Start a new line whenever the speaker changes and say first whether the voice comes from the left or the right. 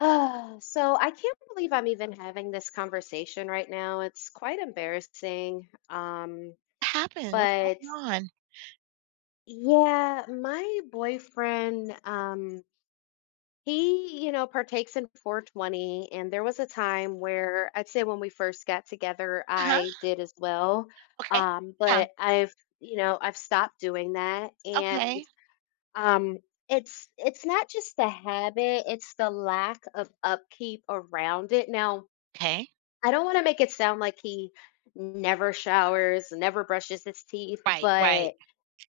left: Ah, so I can't believe I'm even having this conversation right now. It's quite embarrassing. Um,
right: Happened? What's
left: but
right: going on?
left: yeah, my boyfriend, he, you know, partakes in 420, and there was a time where I'd say when we first got together,
right: Uh-huh.
left: I did as well.
right: Okay. Yeah.
left: But I've, you know, I've stopped doing that, and
right: Okay.
left: um, it's not just the habit; it's the lack of upkeep around it. Now,
right: Okay.
left: I don't want to make it sound like he never showers, never brushes his teeth,
right: Right, right.
left: but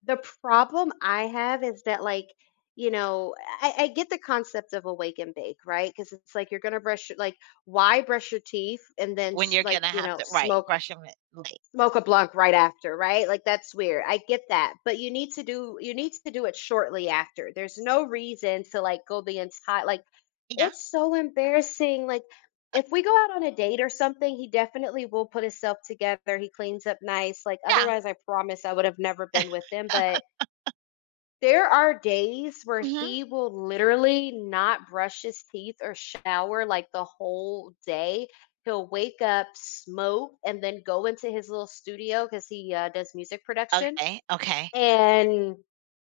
left: the problem I have is that, like, you know, I get the concept of awake and bake, right? Because it's like you're gonna brush your like, why brush your teeth and then
right: When you're
left: like
right: gonna
left: you
right: have
left: know
right: to right,
left: smoke
right: brush him late.
left: smoke a blunt right after, right? Like that's weird. I get that, but you need to do it shortly after. There's no reason to like go the entire like
right: Yeah,
left: it's so embarrassing, like, if we go out on a date or something, he definitely will put himself together, he cleans up nice, like,
right: yeah.
left: otherwise, I promise I would have never been with him, but there are days where
right: Mhm.
left: he will literally not brush his teeth or shower, like, the whole day. He'll wake up, smoke, and then go into his little studio because he, does music production,
right: Okay, okay.
left: and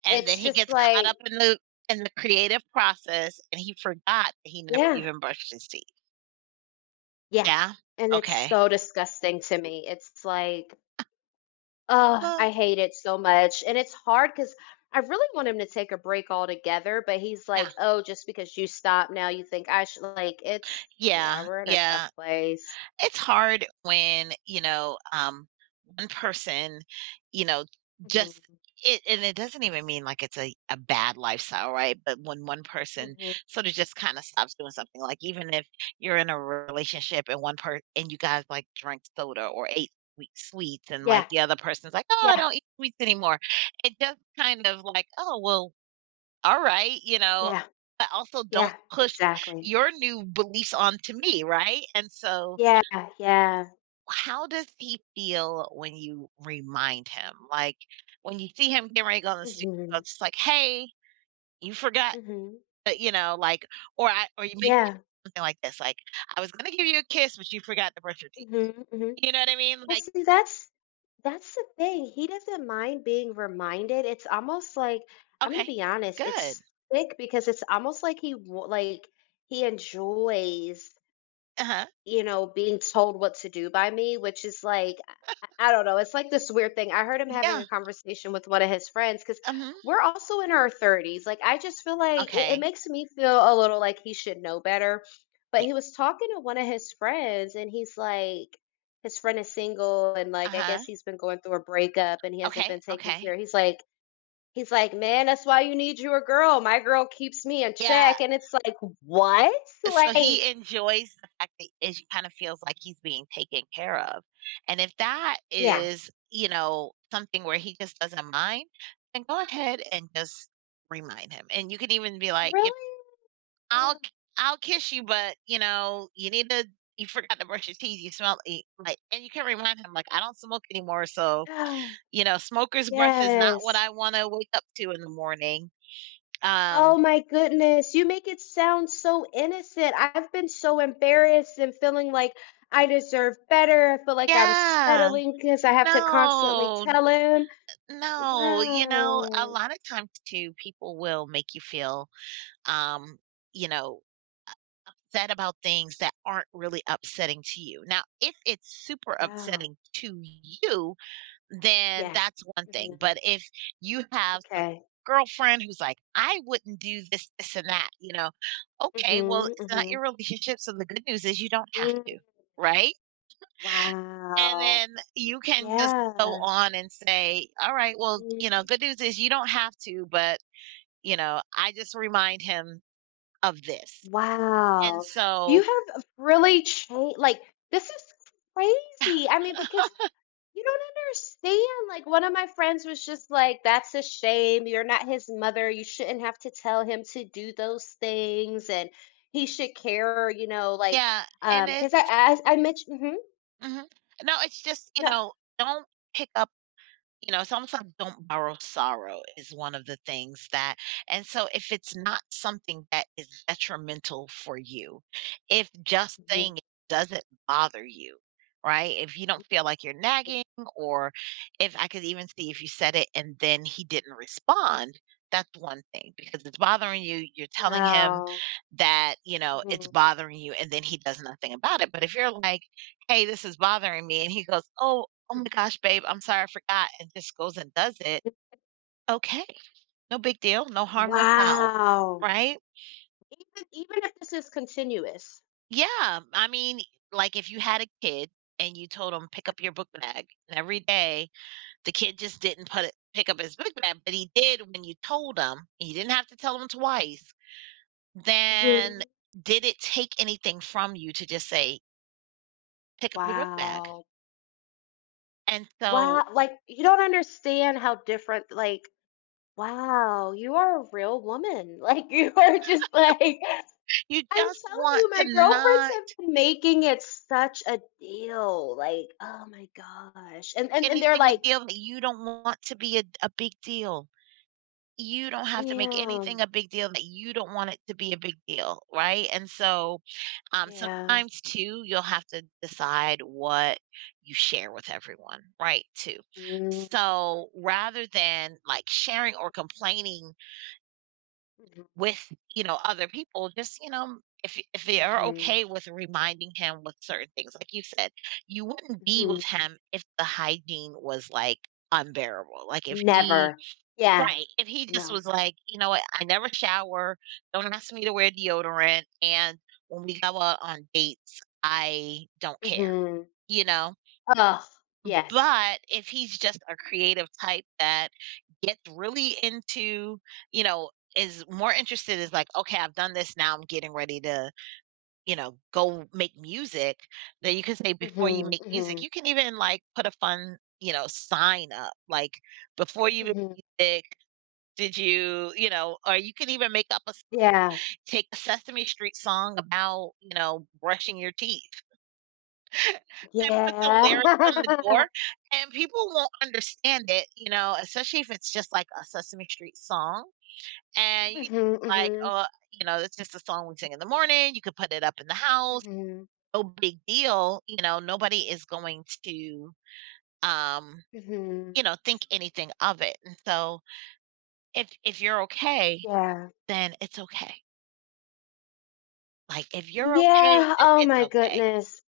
right: And then
left: it's
right: he
left: just
right: gets caught
left: like.
right: up in the creative process, and he forgot that he never
left: Yeah,
right: even brushed his teeth.
left: yeah,
right: Yeah?
left: and it's
right: Okay.
left: so disgusting to me, it's like. Oh,
right: Well,
left: I hate it so much. And it's hard because I really want him to take a break altogether, but he's like,
right: yeah.
left: oh, just because you stop now, you think I should. Like, it's, yeah,
right: Yeah,
left: we're in a tough
right: yeah.
left: place.
right: It's hard when, you know, one person, you know, just
left: Hmm
right: it, and it doesn't even mean like it's a bad lifestyle, right? But when one person
left: hmm.
right: sort of just kind of stops doing something, like even if you're in a relationship and one part, and you guys like drink soda or ate sweets and like
left: Yeah,
right: the other person's like, "Oh, I
left: yeah,
right: don't eat sweets anymore." It just kind of like, oh well, all right, you know,
left: yeah,
right: but also don't
left: yeah,
right: push
left: exactly.
right: your new beliefs onto me, right? And so
left: Yeah, yeah.
right: how does he feel when you remind him? Like when you see him getting ready to go in the studio,
left: Hmm
right: it's like, hey, you forgot
left: hmm.
right: that, you know, like, or I, or you make
left: Yeah.
right: something like this, like, I was gonna give you a kiss, but you forgot to brush your teeth.
left: Hmm hmm.
right: You know what I mean?
left: Well,
right: Like,
left: see, that's the thing. He doesn't mind being reminded. It's almost like I'm gonna
right: okay,
left: be honest.
right: good.
left: It's sick because it's almost like like he enjoys
right: Uh huh.
left: you know, being told what to do by me, which is like, I don't know. It's like this weird thing. I heard him having a
right: Yeah.
left: conversation with one of his friends because
right: Uh huh.
left: we're also in our 30s. Like, I just feel like it
right: Okay.
left: makes me feel a little like he should know better. But he was talking to one of his friends, and he's like, his friend is single, and
right: Uh
left: like, I
right: huh.
left: guess he's been going through a breakup and he hasn't
right: Okay.
left: been taken
right: Okay.
left: care. He's like, man, that's why you need your girl. My girl keeps me in
right: Yeah.
left: check. And it's like, what?
right: So
left: Like,
right: he enjoys the fact that it kind of feels like he's being taken care of. And if that
left: yeah,
right: is, you know, something where he just doesn't mind, then go ahead and just remind him. And you can even be like, you know,
left: really?
right: I'll k- I'll kiss you, but you know, you need to you forgot to brush your teeth. You smell like, and you can remind him like, I don't smoke anymore, so
left: Ah,
right: you know, smoker's breath is not what
left: yes.
right: I want to wake up to in the morning. Um,
left: Oh my goodness, you make it sound so innocent. I've been so embarrassed and feeling like I deserve better. I feel like I'm
right: yeah,
left: settling because I have to constantly
right: no,
left: tell him.
right: No, you know, a
left: Wow.
right: lot of times too, people will make you feel, um, you know, sad about things that aren't really upsetting to you. Now, if it's super
left: Wow.
right: upsetting to you, then
left: Yes.
right: that's one thing.
left: Mhm.
right: But if you have sort of
left: Okay.
right: girlfriend who's like, I wouldn't do this, this, and that, you know, okay, well,
left: Mhm.
right: it's not
left: Mhm.
right: your relationship. So the good news is you don't have
left: Mm.
right: to, right? And
left: Wow.
right: then you can just go
left: Yeah.
right: on and say, all right, well, you know,
left: Mhm.
right: good news is you don't have to, but, you know, I just remind him of this. And
left: Wow. You
right: so,
left: have really changed. Like this is crazy. I mean, because you don't understand, like, one of my friends was just like, "That's a shame. You're not his mother. You shouldn't have to tell him to do those things, and he should care," you know, like,
right: yeah. And it,
left: because I as I mentioned mhm,
right: mhm. no, It's just, you
left: no
right: know, don't pick up. You know, it's almost like don't borrow sorrow is one of the things that, and so if it's not something that is detrimental for you, if just
left: mhm,
right: saying it doesn't bother you, right? If you don't feel like you're nagging, or if I could even see if you said it and then he didn't respond, that's one thing because it's bothering you. You're telling him
left: wow,
right: that, you know, it's
left: mhm,
right: bothering you and then he does nothing about it. But if you're like, hey, this is bothering me, and he goes, oh, "Oh my
left: mhm,
right: gosh, babe, I'm sorry, I forgot," and just goes and does it, okay, no big deal, no harm, no foul,
left: wow.
right: right?
left: Even if this is continuous.
right: Yeah, I mean, like, if you had a kid and you told him, "Pick up your book bag," and every day the kid just didn't put it pick up his book bag, but he did when you told him, and you didn't have to tell him twice, then
left: Mhm,
right: did it take anything from you to just say, "Pick up your book bag?"
left: wow,
right: And so
left: wow, like, you don't understand how different, like wow, you are a real woman. Like you are just like I'm
right: you just
left: telling
right: want
left: you,
right: to
left: my girlfriends
right: not
left: have been making it such a deal. Like, oh my gosh. And they're
right: anything a
left: like,
right: deal that you don't want to be a big deal. You don't have to make
left: yeah,
right: anything a big deal that you don't want it to be a big deal, right? And so
left: yeah.
right: sometimes too, you'll have to decide what you share with everyone, right? Too.
left: Mm,
right: So rather than like sharing or complaining
left: mhm,
right: with, you know, other people, just you know. If they are
left: mhm,
right: okay with reminding him with certain things, like you said, you wouldn't be
left: mhm.
right: with him if the hygiene was like unbearable. Like if he.
left: Never. Yeah,
right: Right. If he just
left: no.
right: was like, you know what, I never shower, don't ask me to wear deodorant, and when we go out on dates, I don't care,
left: Mm-hmm.
right: you know?
left: Ugh, yes.
right: But if he's just a creative type that gets really into, you know, is more interested is like, okay, I've done this now, I'm getting ready to, you know, go make music. Then you can say
left: Mm-hmm,
right: before you make music,
left: mm-hmm,
right: you can even like put a fun, you know, sign up like before you
left: mm-hmm.
right: make music did you you know, or you can even make up a s
left: Yeah,
right: take a Sesame Street song about, you know, brushing your teeth and put the
left: yeah.
right: lyrics on the door, and people won't understand it, you know, especially if it's just like a Sesame Street song, and you could
left: Mm-hmm,
right: be like,
left: mm-hmm,
right: "Oh, you know, it's just a song we sing in the morning." You could put it up in the house,
left: mm-hmm,
right: no big deal, you know, nobody is going to, um,
left: mm-hmm.
right: you know, think anything of it, and so if you're okay,
left: Yeah.
right: then it's okay. Like, if you're okay,
left: Yeah,
right: then
left: oh
right: it's
left: my
right: okay.
left: goodness.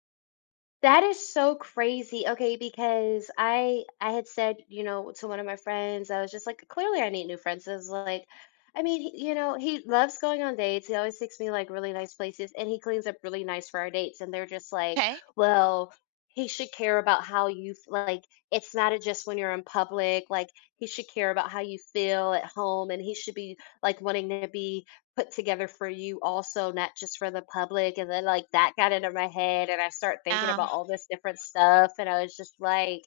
left: That is so crazy. Okay, because I had said, you know, to one of my friends, I was just like, clearly I need new friends. I was like, I mean, he, you know, he loves going on dates. He always takes me like really nice places and he cleans up really nice for our dates. And they're just like,
right: Okay.
left: well, he should care about how you f- like it's not a- just when you're in public, like he should care about how you feel at home and he should be like wanting to be put together for you also, not just for the public, and then, like, that got into my head, and I start thinking about
right: Um,
left: all this different stuff, and I was just like,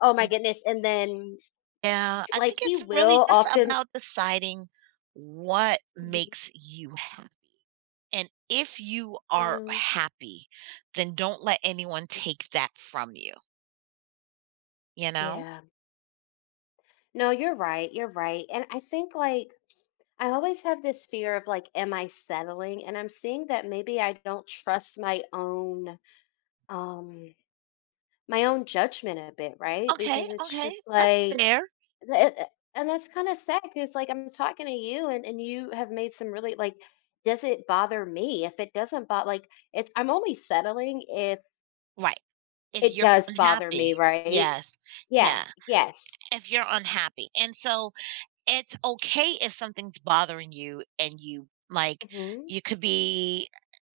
left: "Oh my goodness," and then,
right: yeah, I
left: like,
right: think
left: he
right: it's really
left: will
right: just
left: often
right: about deciding what
left: mhm,
right: makes you happy. And if you are
left: yeah.
right: happy, then don't let anyone take that from you, you know?
left: Yeah. No, you're right, and I think, like, I always have this fear of, like, am I settling, and I'm seeing that maybe I don't trust um my own judgment a bit, right?
right: Okay,
left: Because it's
right: okay,
left: just
right: that's
left: like,
right: fair.
left: th- it- and that's kind of sad because, like, I'm talking to you and you have made some really, like, does it bother me? If it doesn't bother, like, it's, I'm only settling if
right: Right. If
left: it
right: you're
left: does bother
right: unhappy,
left: me, right?
right: yes,
left: Yeah,
right: yeah.
left: yes.
right: If you're unhappy. And so it's okay if something's bothering you and you like,
left: Mm hmm,
right: you could be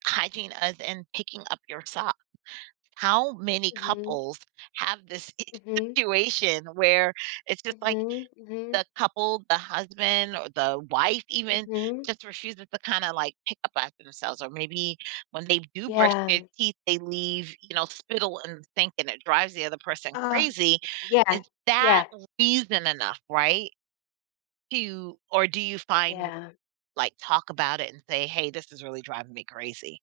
right: hygiene as in picking up your socks. How many
left: mm
right: couples have this
left: hmm,
right: situation where it's
left: mm
right: just like
left: hmm, mm hmm,
right: the couple, the husband or the wife
left: mm
right: even
left: hmm.
right: just refuses to kind of like pick up after themselves? Or maybe when they do brush
left: Yeah.
right: their teeth, they leave, you know, spittle in the sink and it drives the other person
left: Oh,
right: crazy.
left: yeah,
right: Is that
left: yeah,
right: reason enough, right? To or do you find,
left: yeah.
right: like, talk about it and say, "Hey, this is really driving me crazy,"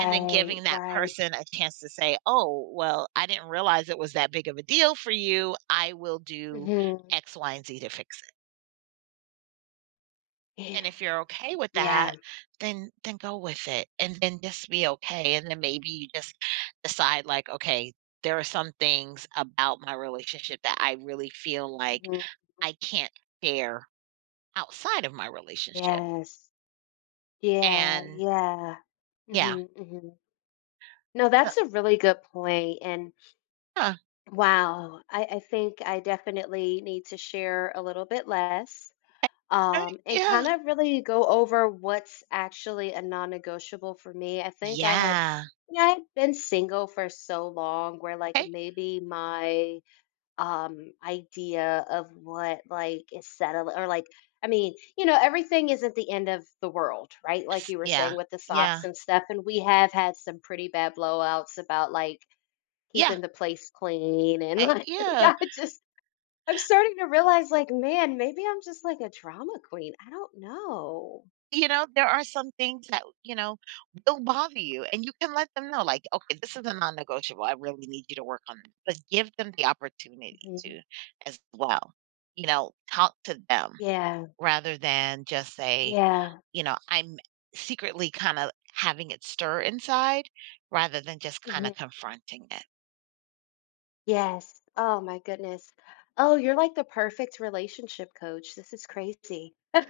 right: and then giving that
left: right.
right: person a chance to say, "Oh, well, I didn't realize it was that big of a deal for you. I will
left: Mm
right: do
left: hmm.
right: X, Y, and Z to fix it."
left: Yeah,
right: And if you're okay with
left: yeah.
right: that, then go with it, and then just be okay, and then maybe you just decide, like, "Okay, there are some things about my relationship that I really feel like
left: Hmm.
right: I can't share outside of my relationship,"
left: Yes. Yeah,
right: and
left: yeah.
right: yeah.
left: Mhm, mhm. No,
right: Uh,
left: that's a really good point. And
right: yeah,
left: wow, I think I definitely need to share a little bit less,
right: right,
left: and
right: yeah.
left: kind of really go over what's actually a non-negotiable for me. I think I had
right: Yeah.
left: yeah, I had been single for so long where like
right: Hey,
left: maybe my idea of what like is settled or like I mean you know everything isn't the end of the world right like
right: S
left: you were
right: yeah.
left: saying with the
right: Yeah.
left: socks and stuff and we have had some pretty bad blowouts about like
right: Yeah,
left: keeping the place clean and
right: hey,
left: like
right: yeah,
left: I just I'm starting to realize like man maybe I'm just like a drama queen I don't know.
right: you know, there are some things that, you know, will bother you, and you can let them know, like, "Okay, this is a non-negotiable, I really need you to work on this," but give them the opportunity
left: Mhm.
right: to as well. You know, talk to them
left: Yeah,
right: rather than just say,
left: yeah.
right: you know, "I'm secretly kinda having it stir inside," rather than just kinda
left: Mhm.
right: confronting it.
left: Yes. Oh my goodness. Oh, you're like the perfect relationship coach. This is crazy.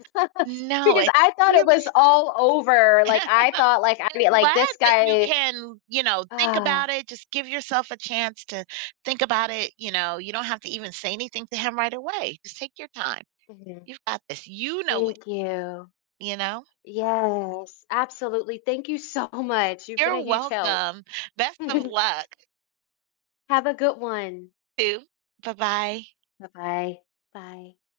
right: No,
left: Because
right: it
left: I thought it
right: really
left: was all over. Like I thought like I
right: I'm
left: mean, like
right: glad
left: this
right: that you
left: guy
right: can, you know, think about
left: ah
right: it, just give yourself a chance to think about it, you know, you don't have to even say anything to him right away. Just take your time.
left: mhm.
right: You've got this. You know it,
left: Thank you.
right: you know?
left: Yes, absolutely. Thank you so much. You've been
right: You're
left: a huge help.
right: welcome. Best of luck
left: Have a good one.
right: too. Bye-bye.
left: Bye-bye. Bye.